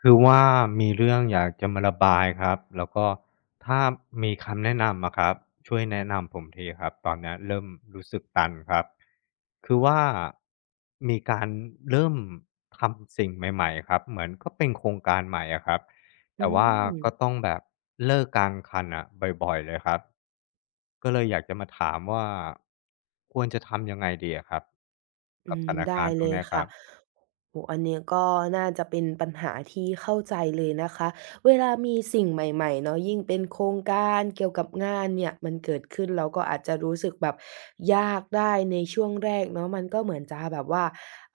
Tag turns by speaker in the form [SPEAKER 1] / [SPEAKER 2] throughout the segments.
[SPEAKER 1] คือว่ามีเรื่องอยากจะมาระบายครับแล้วก็ถ้ามีคำแนะนำอะครับช่วยแนะนำผมทีครับตอนเนี้ยเริ่มรู้สึกตันครับคือว่ามีการเริ่มทำสิ่งใหม่ๆครับเหมือนก็เป็นโครงการใหม่อะครับ
[SPEAKER 2] อื
[SPEAKER 1] แต่ว่า
[SPEAKER 2] ม
[SPEAKER 1] ก็ต้องแบบเลิกกลางคันอะบ่อยๆเลยครับก็เลยอยากจะมาถามว่าควรจะทำยังไงดีอะครับกั
[SPEAKER 2] อื
[SPEAKER 1] บส
[SPEAKER 2] ม
[SPEAKER 1] ถาน
[SPEAKER 2] ได้
[SPEAKER 1] การณ์ตร
[SPEAKER 2] เล
[SPEAKER 1] ง
[SPEAKER 2] ย
[SPEAKER 1] เนี้ยครั
[SPEAKER 2] ค่ะ
[SPEAKER 1] บ
[SPEAKER 2] โอ้โฮอันนี้ก็น่าจะเป็นปัญหาที่เข้าใจเลยนะคะเวลามีสิ่งใหม่ๆเนาะยิ่งเป็นโครงการเกี่ยวกับงานเนี่ยมันเกิดขึ้นเราก็อาจจะรู้สึกแบบยากได้ในช่วงแรกเนาะมันก็เหมือนจะแบบว่า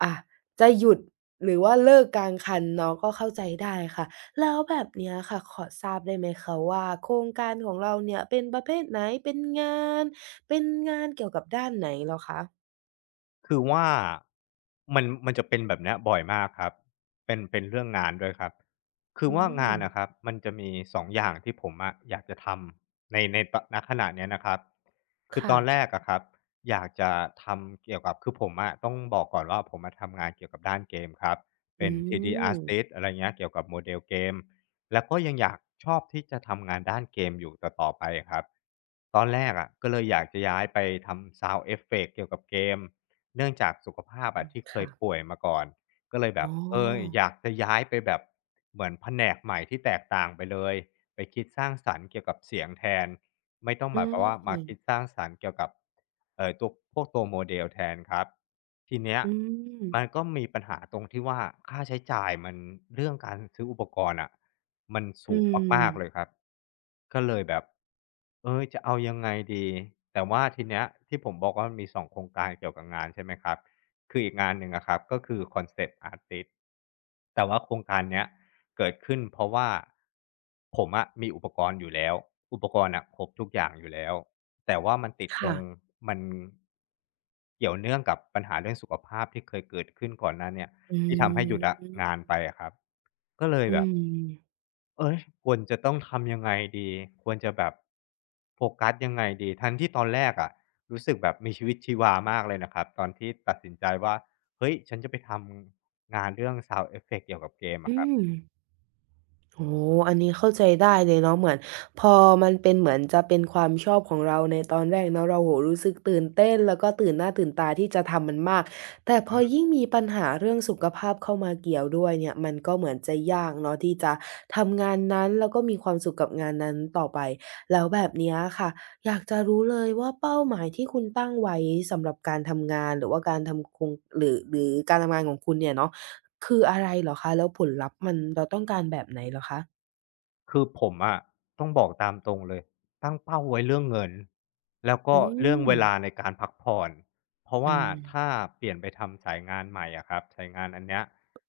[SPEAKER 2] อะจะหยุดหรือว่าเลิกกลางคันเนาะก็เข้าใจได้ค่ะแล้วแบบเนี้ยค่ะขอทราบได้ไหมคะว่าโครงการของเราเนี่ยเป็นประเภทไหนเป็นงานเกี่ยวกับด้านไหนเหรอคะ
[SPEAKER 1] คือว่ามันจะเป็นแบบเนี้ยบ่อยมากครับเป็นเรื่องงานด้วยครับคือ
[SPEAKER 2] อื
[SPEAKER 1] ว่า
[SPEAKER 2] ม
[SPEAKER 1] งานนะครับมันจะมีสองอย่างที่ผมอะอยากจะทำในตอนณขณะเนี้ยนะครับคือต
[SPEAKER 2] ค่ะ
[SPEAKER 1] อนแรกอะครับอยากจะทำเกี่ยวกับคือผมอะต้องบอกก่อนว่าผมมาทำงานเกี่ยวกับด้านเกมครับเป็
[SPEAKER 2] อื
[SPEAKER 1] น 3D
[SPEAKER 2] ม
[SPEAKER 1] Artist อะไรเงี้ยเกี่ยวกับโมเดลเกมแล้วก็ยังอยากชอบที่จะทำงานด้านเกมอยู่ต่อไปครับตอนแรกอะก็เลยอยากจะย้ายไปทำ Sound effect เกี่ยวกับเกม เนื่องจากสุขภาพ
[SPEAKER 2] อื
[SPEAKER 1] อะ
[SPEAKER 2] ม
[SPEAKER 1] ที่เคย
[SPEAKER 2] ค่ะ
[SPEAKER 1] ป่วยมาก่อนก็เลยแบ
[SPEAKER 2] อ๋
[SPEAKER 1] บ
[SPEAKER 2] อ
[SPEAKER 1] เอออยากจะย้ายไปแบบเหมือนแผนกใหม่ที่แตกต่างไปเลยไปคิดสร้างสรรค์เกี่ยวกับเสียงแทน ไม่ต้องห
[SPEAKER 2] อื
[SPEAKER 1] มายความว่า
[SPEAKER 2] ม
[SPEAKER 1] มาคิดสร้างสรรค์เกี่ยวกับตัวพวกตัวโมเดลแทนครับทีเนี้ย
[SPEAKER 2] อืม
[SPEAKER 1] มันก็มีปัญหาตรงที่ว่าค่าใช้จ่ายมันเรื่องการซื้ออุปกรณ์อะมัน
[SPEAKER 2] อื
[SPEAKER 1] สูงมากๆเลย
[SPEAKER 2] ม
[SPEAKER 1] ครับก็เลยแบบเออจะเอายังไงดีแต่ว่าทีเนี้ยที่ผมบอกว่ามันมี2โครงการเกี่ยวกับงานใช่ไหมครับคืออีกงานหนึ่งอะครับก็คือ Concept Artist แต่ว่าโครงการเนี้ย เกิดขึ้นเพราะว่าผมอะมีอุปกรณ์อยู่แล้วอุปกรณ์อะครบทุกอย่างอยู่แล้วแต่ว่ามันติดตร
[SPEAKER 2] ค่ะ
[SPEAKER 1] งมันเกี่ยวเนื่องกับปัญหาเรื่องสุขภาพที่เคยเกิดขึ้นก่อนหน้าเนี่ย
[SPEAKER 2] อื
[SPEAKER 1] ที่ทำให้หยุดอะงาน
[SPEAKER 2] ม
[SPEAKER 1] ไปอะครับก็เลย
[SPEAKER 2] อื
[SPEAKER 1] แบบ
[SPEAKER 2] ม
[SPEAKER 1] เฮ้ยควรจะต้องทำยังไงดีควรจะแบบโฟกัสยังไงดีทั้งที่ตอนแรกอะรู้สึกแบบมีชีวิตชีวามากเลยนะครับตอนที่ตัดสินใจว่าเฮ้ยฉันจะไปทำงานเรื่อง Sound Effect เกี่ยวกับเกมอะ
[SPEAKER 2] อื
[SPEAKER 1] ครับ
[SPEAKER 2] ม โอ้โฮอันนี้เข้าใจได้เลยเนาะเหมือนพอมันเป็นเหมือนจะเป็นความชอบของเราในตอนแรกเนาะเราโอ้โฮรู้สึกตื่นเต้นแล้วก็ตื่นหน้าตื่นตาที่จะทำมันมากแต่พอยิ่งมีปัญหาเรื่องสุขภาพเข้ามาเกี่ยวด้วยเนี่ยมันก็เหมือนจะยากเนาะที่จะทำงานนั้นแล้วก็มีความสุขกับงานนั้นต่อไปแล้วแบบเนี้ยค่ะอยากจะรู้เลยว่าเป้าหมายที่คุณตั้งไว้สำหรับการทำงานหรือว่าการทำคงหรือการทำงานของคุณเนี่ยเนาะคืออะไรเหรอคะแล้วผลลัพธ์มันเราต้องการแบบไหนเหรอคะ
[SPEAKER 1] คือผมอะต้องบอกตามตรงเลยตั้งเป้าไว้เรื่องเงินแล้วก็
[SPEAKER 2] อื
[SPEAKER 1] เรื่อง
[SPEAKER 2] ม
[SPEAKER 1] เวลาในการพักผ่อนเพราะ
[SPEAKER 2] อื
[SPEAKER 1] ว่า
[SPEAKER 2] ม
[SPEAKER 1] ถ้าเปลี่ยนไปทำสายงานใหม่อะครับสายงานอันเนี้ย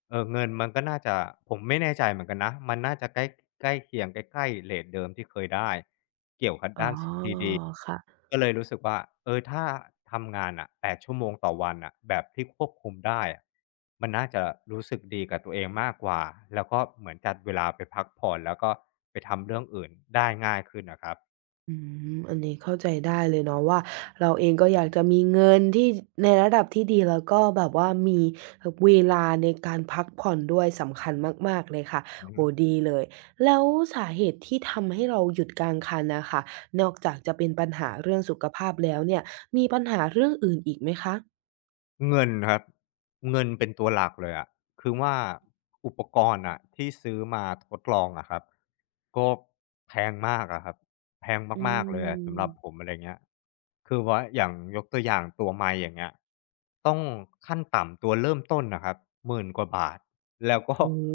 [SPEAKER 1] เออเงินมันก็น่าจะผมไม่แน่ใจเหมือนกันนะมันน่าจะใกล้ใกล้เคียงใกล้ๆเรทเดิมที่เคยได้เกี่ยวกับ
[SPEAKER 2] อ๋อ
[SPEAKER 1] ด้าน
[SPEAKER 2] ค่ะ
[SPEAKER 1] ก็เลยรู้สึกว่าเออถ้าทำงานน่ะ8ชั่วโมงต่อวันน่ะแบบที่ควบคุมได้อะมันน่าจะรู้สึกดีกับตัวเองมากกว่าแล้วก็เหมือนจัดเวลาไปพักผ่อนแล้วก็ไปทำเรื่องอื่นได้ง่ายขึ้นน่ะครับ
[SPEAKER 2] อืมอันนี้เข้าใจได้เลยเนาะว่าเราเองก็อยากจะมีเงินที่ในระดับที่ดีแล้วก็แบบว่ามีอเวลาในการพักผ่อนด้วยสำคัญมากๆเลยค่ะ
[SPEAKER 1] อือฮึ
[SPEAKER 2] โอ้โฮดีเลย แล้วสาเหตุที่ทำให้เราหยุดกลางคันน่ะค่ะนอกจากจะเป็นปัญหาเรื่องสุขภาพแล้วเนี่ยมีปัญหาเรื่องอื่นอีกไหมคะ
[SPEAKER 1] เงินครับเงินเป็นตัวหลักเลยอะคือว่าอุปกรณ์อะที่ซื้อมาทดลองอะครับก็แพงมากอะครับแพง
[SPEAKER 2] อื
[SPEAKER 1] มากๆเลยอะสำ
[SPEAKER 2] ม
[SPEAKER 1] หรับผมอะไรเงี้ยคือว่าอย่างยกตัวอย่างตัวไมค์อย่างเงี้ยต้องขั้นต่ำตัวเริ่มต้นน่ะครับหมื่นกว่าบาทแล้วก็
[SPEAKER 2] โอ้โ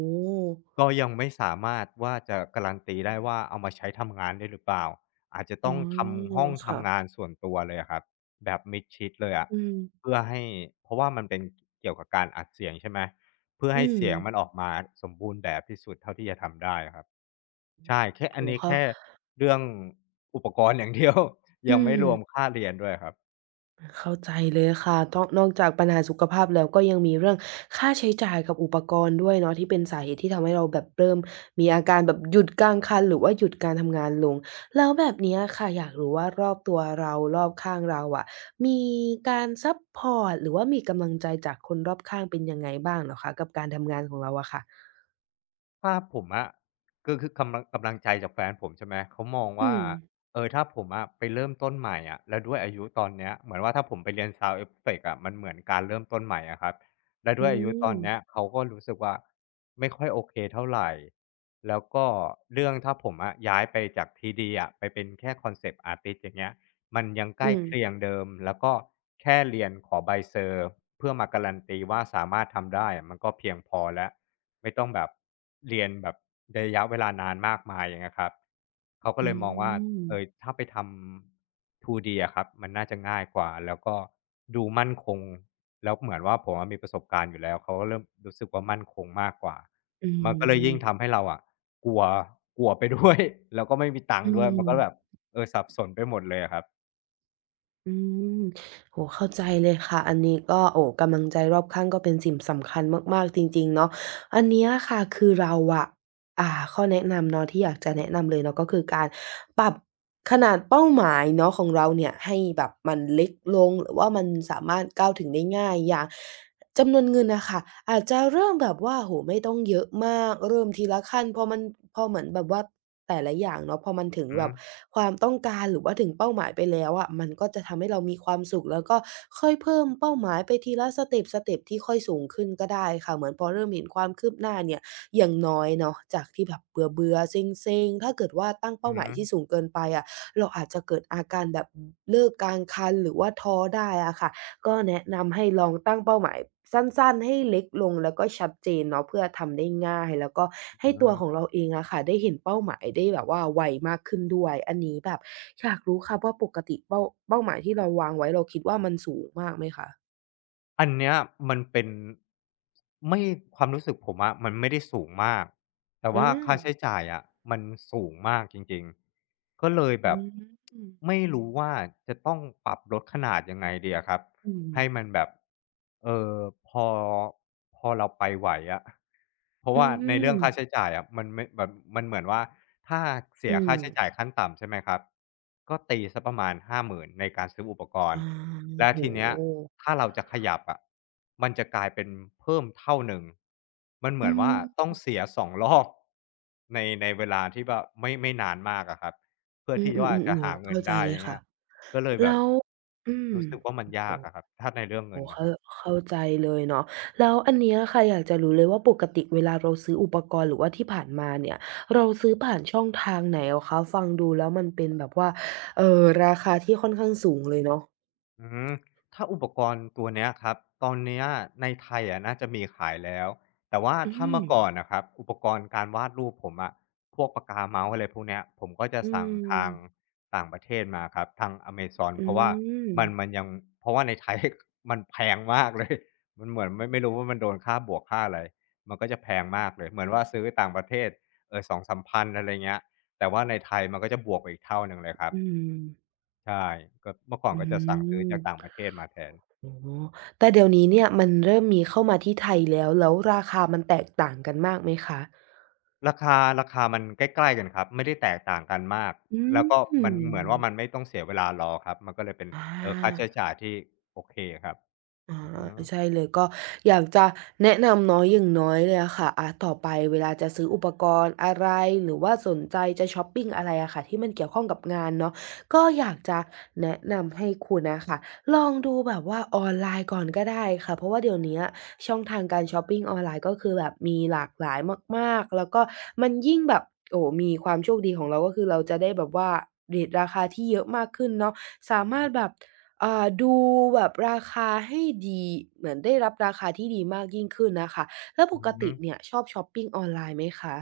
[SPEAKER 2] ฮ
[SPEAKER 1] ก็ยังไม่สามารถว่าจะการันตีได้ว่าเอามาใช้ทำงานได้หรือเปล่าอาจจะ
[SPEAKER 2] อ๋
[SPEAKER 1] ต้
[SPEAKER 2] อ
[SPEAKER 1] องทำห้อง
[SPEAKER 2] ค่ะ
[SPEAKER 1] ทำงานส่วนตัวเลยอะครับ แบบมิดชิดเลยอะ
[SPEAKER 2] อืม
[SPEAKER 1] เพื่อให้เพราะว่ามันเป็นเกี่ยวกับการอัดเสียงใช่ไหมเพื่อ
[SPEAKER 2] อื
[SPEAKER 1] ให้
[SPEAKER 2] ม
[SPEAKER 1] เสียงมันออกมาสมบูรณ์แบบที่สุดเท่าที่จะทำได้อะครับใช่แค่อัน
[SPEAKER 2] โอ้โฮ
[SPEAKER 1] นี้
[SPEAKER 2] เข้า
[SPEAKER 1] แค่เรื่องอุปกรณ์อย่าง เดียว
[SPEAKER 2] อื
[SPEAKER 1] ยังไม่รวม
[SPEAKER 2] ม
[SPEAKER 1] ค่าเรียนด้วยครับ
[SPEAKER 2] เข้าใจเลยค่ะต้องนอกจากปัญหาสุขภาพแล้วก็ยังมีเรื่องค่าใช้จ่ายกับอุปกรณ์ด้วยเนาะที่เป็นสาเหตุที่ทำให้เราแบบเริ่มมีอาการแบบหยุดกลางคันหรือว่าหยุดการทำงานลงแล้วแบบเนี้ยค่ะอยากรู้ว่ารอบตัวเรารอบข้างเราอะมีการซัปพอร์ตหรือว่ามีกำลังใจจากคนรอบข้างเป็นยังไงบ้างเหรอคะกับการทำงานของเราอะค่ะ
[SPEAKER 1] ถ้าผมอะก็คือกำลังใจจากแฟนผมใช่ไหมเขามอง
[SPEAKER 2] อื
[SPEAKER 1] ว่า
[SPEAKER 2] ม
[SPEAKER 1] เออถ้าผมอะไปเริ่มต้นใหม่อะแล้วด้วยอายุตอนเนี้ยเหมือนว่าถ้าผมไปเรียน Sound Effects อะมันเหมือนการเริ่มต้นใหม่อะครับแล้วด้วย
[SPEAKER 2] อื
[SPEAKER 1] อายุตอ
[SPEAKER 2] ม
[SPEAKER 1] นเนี้ยเขาก็รู้สึกว่าไม่ค่อยโอเคเท่าไรแล้วก็เรื่องถ้าผมอะย้ายไปจาก TD อะไปเป็นแค่ Concept Artist อย่างเงี้ยมันยังใกล้
[SPEAKER 2] อืม
[SPEAKER 1] เคียงเดิมแล้วก็แค่เรียนขอใบเซอร์เพื่อมาการันตีว่าสามารถทำได้อะมันก็เพียงพอแล้ว ไม่ต้องแบบเรียนแบบระยะเวลานานมากมายอย่างเงี้ยครับเขาก็เล
[SPEAKER 2] อื
[SPEAKER 1] ยมองว่าเออ
[SPEAKER 2] ม
[SPEAKER 1] ถ้าไปทำ 2D อะครับมันน่าจะง่ายกว่าแล้วก็ดูมั่นคงแล้วเหมือนว่าผมอะมีประสบการณ์อยู่แล้วเขาก็เริ่มรู้สึกว่ามั่นคงมากกว่า
[SPEAKER 2] อื
[SPEAKER 1] มันก็เลย
[SPEAKER 2] ม
[SPEAKER 1] ยิ่งทำให้เราอะกลัวกลัวไปด้วย แล้วก็ไม่มีตัง
[SPEAKER 2] อื
[SPEAKER 1] ค์ด้วยมันก็แบบ
[SPEAKER 2] ม
[SPEAKER 1] เออสับสนไปหมดเลยอะครับ
[SPEAKER 2] อืมโหเข้าใจเลยค่ะอันนี้ก็โอ้กำลังใจรอบข้างก็เป็นสิ่งสำคัญมากๆจริงๆเนาะอันเนี้ยค่ะคือเราอะข้อแนะนำเนาะที่อยากจะแนะนำเลยเนาะก็คือการปรับขนาดเป้าหมายเนาะของเราเนี่ยให้แบบมันเล็กลงหรือว่ามันสามารถก้าวถึงได้ง่ายอย่าง จำนวนเงินนะค่ะอาจจะเริ่มแบบว่าโอ้โฮไม่ต้องเยอะมากเริ่มทีละขั้นพอมันพอเหมือนแบบว่าแต่ละอย่างเนาะพอมันถึง
[SPEAKER 1] อือฮึ
[SPEAKER 2] แบบความต้องการหรือว่าถึงเป้าหมายไปแล้วอะมันก็จะทำให้เรามีความสุขแล้วก็ค่อยเพิ่มเป้าหมายไปทีละสเต็ปสเต็ปที่ค่อยสูงขึ้นก็ได้ค่ะเหมือนพอเริ่มเห็นความคืบหน้าเนี่ยอย่างน้อยเนาะจากที่แบบเบื่อๆเซ็งๆถ้าเกิดว่าตั้ง
[SPEAKER 1] อือ
[SPEAKER 2] เป้าห
[SPEAKER 1] ฮึ
[SPEAKER 2] มายที่สูงเกินไปอะเราอาจจะเกิดอาการแบบเลิกกลางคันหรือว่าท้อได้อะค่ะ ก็แนะนำให้ลองตั้งเป้าหมายสั้นๆให้เล็กลงแล้วก็ชัดเจนเนาะเพื่อทำได้ง่ายแล้วก็
[SPEAKER 1] อื
[SPEAKER 2] ให้ตัวข
[SPEAKER 1] อ
[SPEAKER 2] องเราเองอะค่ะได้เห็นเป้าหมายได้แบบว่าไวมากขึ้นด้วยอันนี้แบบอยากรู้ค่ะว่าปกติเป้าหมายที่เราวางไว้เราคิดว่ามันสูงมากไหมคะ
[SPEAKER 1] อันเนี้ยมันเป็นไม่ความรู้สึกผมอะมันไม่ได้สูงมากแต่
[SPEAKER 2] อา
[SPEAKER 1] ว่าค่าใช้จ่ายอะมันสูงมากจริงๆก็เลยแบ
[SPEAKER 2] อื
[SPEAKER 1] บ
[SPEAKER 2] มอืม
[SPEAKER 1] ไม่รู้ว่าจะต้องปรับลดขนาดยังไงดีอะครับ
[SPEAKER 2] อื
[SPEAKER 1] ให้มั
[SPEAKER 2] ม
[SPEAKER 1] นแบบเอ่อพอพอเราไปไหวอะเพราะว่าในเรื่องค่าใช้จ่ายอะมันไม่แบบมันเหมือนว่า ถ้าเสี
[SPEAKER 2] อื
[SPEAKER 1] ยค่า
[SPEAKER 2] ม
[SPEAKER 1] ใช้จ่ายขั้นต่ำใช่ไหมครับ ก็ตีสักประมาณ50,000ในการซื้ออุปกร
[SPEAKER 2] อา
[SPEAKER 1] ณ์
[SPEAKER 2] โอ้
[SPEAKER 1] และ
[SPEAKER 2] โ
[SPEAKER 1] ทีเนี้ย
[SPEAKER 2] ฮ
[SPEAKER 1] ถ้าเราจะขยับอะมันจะกลายเป็นเพิ่มเท่าหนึ่ง มันเหมื
[SPEAKER 2] อื
[SPEAKER 1] อนว่าต้อ
[SPEAKER 2] ม
[SPEAKER 1] งเสีย2รอบในเวลาที่แบบไม่นานมากอะครับเพื่อ
[SPEAKER 2] อื
[SPEAKER 1] ที่ว่า
[SPEAKER 2] อๆๆๆ
[SPEAKER 1] จะ
[SPEAKER 2] โอ้โฮ
[SPEAKER 1] หาเงิน
[SPEAKER 2] เข้าใจ
[SPEAKER 1] ได้
[SPEAKER 2] เล
[SPEAKER 1] อ
[SPEAKER 2] ย
[SPEAKER 1] ย่างเงี้
[SPEAKER 2] ค่ะ
[SPEAKER 1] ยก็เลยแบ
[SPEAKER 2] แล้
[SPEAKER 1] บ
[SPEAKER 2] วอืม
[SPEAKER 1] รู้สึกว่ามัน
[SPEAKER 2] โอ้โฮ
[SPEAKER 1] ยากอะครับถ้าในเรื่องเงิน
[SPEAKER 2] โอ้โฮ
[SPEAKER 1] นะค
[SPEAKER 2] เข้า
[SPEAKER 1] รับ
[SPEAKER 2] เข้าใจเลยเนาะแล้วอันเนี้ยค่ะอยากจะรู้เลยว่าปกติเวลาเราซื้ออุปกรณ์หรือว่าที่ผ่านมาเนี่ยเราซื้อผ่านช่องทางไหนเหรอคะฟังดูแล้วมันเป็นแบบว่าราคาที่ค่อนข้างสูงเลยเนาะ
[SPEAKER 1] อืมถ้าอุปกรณ์ตัวเนี้ยครับตอนเนี้ยในไทยอะน่าจะมีขายแล้วแต่ว่า
[SPEAKER 2] อื
[SPEAKER 1] ถ้า
[SPEAKER 2] ม
[SPEAKER 1] เมื่อก่อนนะครับอุปกรณ์การวาดรูปผมอะพวกปากกาเมาส์อะไรพวกเนี้ยผมก็จะ
[SPEAKER 2] อื
[SPEAKER 1] สั่งทาง
[SPEAKER 2] ม
[SPEAKER 1] ต่างประเทศมาครับทางอเมซอนเพ
[SPEAKER 2] อื
[SPEAKER 1] ราะว่า
[SPEAKER 2] ม
[SPEAKER 1] มันยังเพราะว่าในไทย มันแพงมากเลยมันเหมือนไม่รู้ว่ามันโดนค่าบวกค่าอะไรมันก็จะแพงมากเลยเหมือนว่าซื้อต่างประเทศเออสองสามพันอะไรเงี้ยแต่ว่าในไทยมันก็จะบวกไปอีกเท่าหนึ่งเลยครับ
[SPEAKER 2] อืม
[SPEAKER 1] ใช่ก็เมื่อก่อน
[SPEAKER 2] อื
[SPEAKER 1] ก็จะสั่งซื้อจากต่างป
[SPEAKER 2] ม
[SPEAKER 1] ระเทศมาแทน
[SPEAKER 2] อ๋อแต่เดี๋ยวนี้เนี่ยมันเริ่มมีเข้ามาที่ไทยแล้วแล้วราคามันแตกต่างกันมากไหมคะ
[SPEAKER 1] ราคามันใกล้ๆกันครับไม่ได้แตกต่างกันมาก
[SPEAKER 2] อื
[SPEAKER 1] แล้วก็
[SPEAKER 2] ม
[SPEAKER 1] มันเหมือนว่ามันไม่ต้องเสียเวลารอครับมันก็เลยเป็น
[SPEAKER 2] อ
[SPEAKER 1] ค่าใช้
[SPEAKER 2] า
[SPEAKER 1] จ่ายที่โอเคครับ
[SPEAKER 2] อ
[SPEAKER 1] อือฮึ
[SPEAKER 2] าใช่เลยก็อยากจะแนะนำเนอยอย่างน้อยเลยอะค่ะต่อไปเวลาจะซื้ออุปกรณ์อะไรหรือว่าสนใจจะช้อปปิ้งอะไรอะค่ะที่มันเกี่ยวข้องกับงานเนาะก็อยากจะแนะนำให้คุณนะค่ะลองดูแบบว่าออนไลน์ก่อนก็ได้ค่ะเพราะว่าเดี๋ยวนี้ช่องทางการช้อปปิ้งออนไลน์ก็คือแบบมีหลากหลายมากๆแล้วก็มันยิ่งแบบโอ้มีความโชคดีของเราก็คือเราจะได้แบบว่าเรตราคาที่เยอะมากขึ้นเนาะสามารถแบบ อ่าดูแบบราคาให้ดีเหมือนได้รับราคาที่ดีมากยิ่งขึ้นน่ะค่ะแล้วป
[SPEAKER 1] อื
[SPEAKER 2] ก
[SPEAKER 1] อฮึ
[SPEAKER 2] ติเนี่ยชอบช็อปปิงออนไลน์ไหมคะ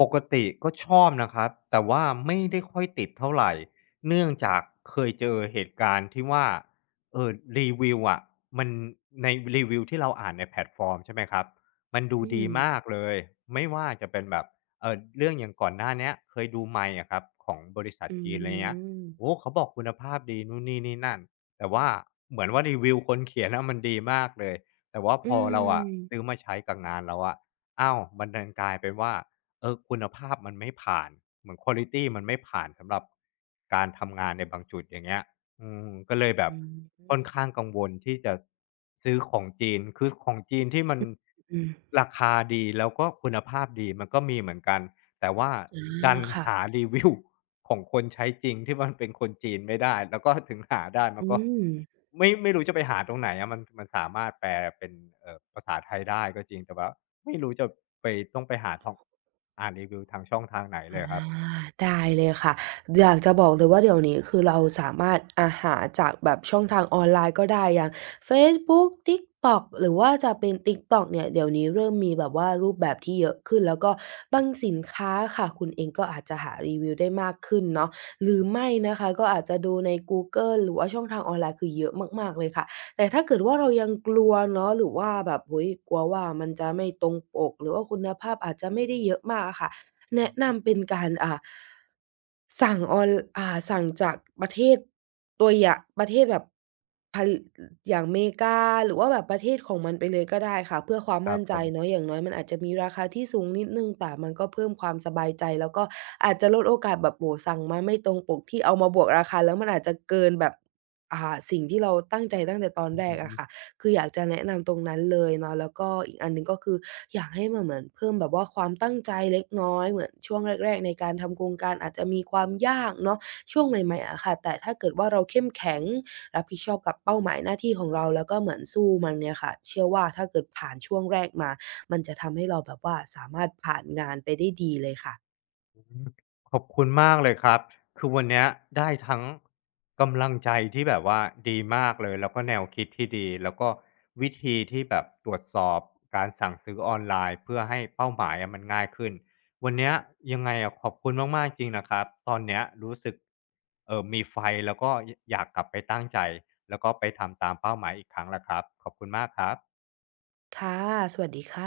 [SPEAKER 1] ปกติก็ชอบนะครับแต่ว่าไม่ได้ค่อยติดเท่าไหร่เนื่องจากเคยเจอเหตุการณ์ที่ว่าเออรีวิวอะมันในรีวิวที่เราอ่านในแพลตฟอร์มใช่ไหมครับมันดู
[SPEAKER 2] อื
[SPEAKER 1] ดี
[SPEAKER 2] ม
[SPEAKER 1] มากเลยไม่ว่าจะเป็นแบบเรื่องอย่างก่อนหน้าเนี้ยเคยดู MIND อะครับของบริษัท
[SPEAKER 2] อื
[SPEAKER 1] จีนไรเงี้ย
[SPEAKER 2] ม
[SPEAKER 1] โอ้โฮเขาบอกคุณภาพดีนู่นนี่นี่นั่นแต่ว่าเหมือนว่ารีวิวคนเขียนอะมันดีมากเลยแต่ว่าพ
[SPEAKER 2] อื
[SPEAKER 1] อเรา
[SPEAKER 2] ม
[SPEAKER 1] อะซื้อมาใช้กับงานเราอะอ้าวมันดันกลายเป็นว่า เออคุณภาพมันไม่ผ่านเหมือนควณลิตีมันไม่ผ่านสำหรับการทำงานในบางจุดอย่างเงี้ยอืมก็เลยแบ
[SPEAKER 2] อ
[SPEAKER 1] บ
[SPEAKER 2] ื
[SPEAKER 1] ค่อนข้างกังวลที่จะซื้อของจีนคือของจีนที่มัน
[SPEAKER 2] ม
[SPEAKER 1] ราคาดีแล้วก็คุณภาพดีมันก็มีเหมือนกัน แต่ว่า
[SPEAKER 2] อา
[SPEAKER 1] ดัน
[SPEAKER 2] ค่ะ
[SPEAKER 1] หารีวิวของคนใช้จริงที่มันเป็นคนจีนไม่ได้แล้วก็ถึงหาได้มัน
[SPEAKER 2] อื
[SPEAKER 1] ก็
[SPEAKER 2] ม
[SPEAKER 1] ไม่รู้จะไปหาตรงไหนอะมันสามารถแปลเป็นภาษาไทยได้ก็จริงแต่ว่าไม่รู้จะไปต้องไปหาท่องอ่านรีวิวทางช่องทางไหนเลย
[SPEAKER 2] อา
[SPEAKER 1] ครับ
[SPEAKER 2] ได้เลยค่ะอยากจะบอกเลยว่าเดี๋ยวนี้คือเราสามารถหาจากแบบช่องทางออนไลน์ก็ได้อย่างเฟซบุ๊ก TikTok หรือว่าจะเป็น TikTok เนี่ยเดี๋ยวนี้เริ่มมีแบบว่ารูปแบบที่เยอะขึ้นแล้วก็บางสินค้าค่ะคุณเองก็อาจจะหารีวิวได้มากขึ้นเนาะหรือไม่นะคะก็อาจจะดูในกูเกิลหรือว่าช่องทางออนไลน์คือเยอะมากๆเลยค่ะแต่ถ้าเกิดว่าเรายังกลัวเนาะหรือว่าแบบโอ้โฮกลัวว่ามันจะไม่ตรงปกหรือว่าคุณภาพอาจจะไม่ได้เยอะมากอะค่ะ แนะนำเป็นการสั่งออนสั่งจากประเทศตัวอย่างประเทศแบบพันอย่างเมรกาหรือว่าแบบประเทศของมันไปเลยก็ได้ค่ะเพื่อความ
[SPEAKER 1] ครับ
[SPEAKER 2] มั่น
[SPEAKER 1] ผ
[SPEAKER 2] ใจ
[SPEAKER 1] ม
[SPEAKER 2] เนาะอย่างน้อยมันอาจจะมีราคาที่สูงนิดหนึ่งแต่มันก็เพิ่มความสบายใจแล้วก็อาจจะลดโอกาสแบบโอ้โฮสั่งมาไม่ตรงปกที่เอามาบวกราคาแล้วมันอาจจะเกินแบบสิ่งที่เราตั้งใจตั้งแต่ตอน
[SPEAKER 1] อือ
[SPEAKER 2] แรก
[SPEAKER 1] ฮึ
[SPEAKER 2] อะค่ะ คืออยากจะแนะนำตรงนั้นเลยเนาะแล้วก็อีกอันหนึ่งก็คืออยากให้มันเหมือนเพิ่มแบบว่าความตั้งใจเล็กน้อยเหมือนช่วงแรกๆในการทำโครงการอาจจะมีความยากเนาะช่วงใหม่ๆอะค่ะแต่ถ้าเกิดว่าเราเข้มแข็งรับผิดชอบกับเป้าหมายหน้าที่ของเราแล้วก็เหมือนสู้มันเนี่ยค่ะเชื่อว่าถ้าเกิดผ่านช่วงแรกมามันจะทำให้เราแบบว่าสามารถผ่านงานไปได้ดีเลยค่ะ
[SPEAKER 1] อืมขอบคุณมากเลยครับคือวันเนี้ยได้ทั้งกำลังใจที่แบบว่าดีมากเลยแล้วก็แนวคิดที่ดีแล้วก็วิธีที่แบบตรวจสอบการสั่งซื้อออนไลน์เพื่อให้เป้าหมายอะมันง่ายขึ้นวันเนี้ยยังไงอะขอบคุณมากๆจริงนะครับตอนเนี้ยรู้สึกมีไฟแล้วก็ยอยากกลับไปตั้งใจแล้วก็ไปทำตามเป้าหมายอีกครั้งแล้วครับขอบคุณมากครับ
[SPEAKER 2] ค่ะสวัสดีค่ะ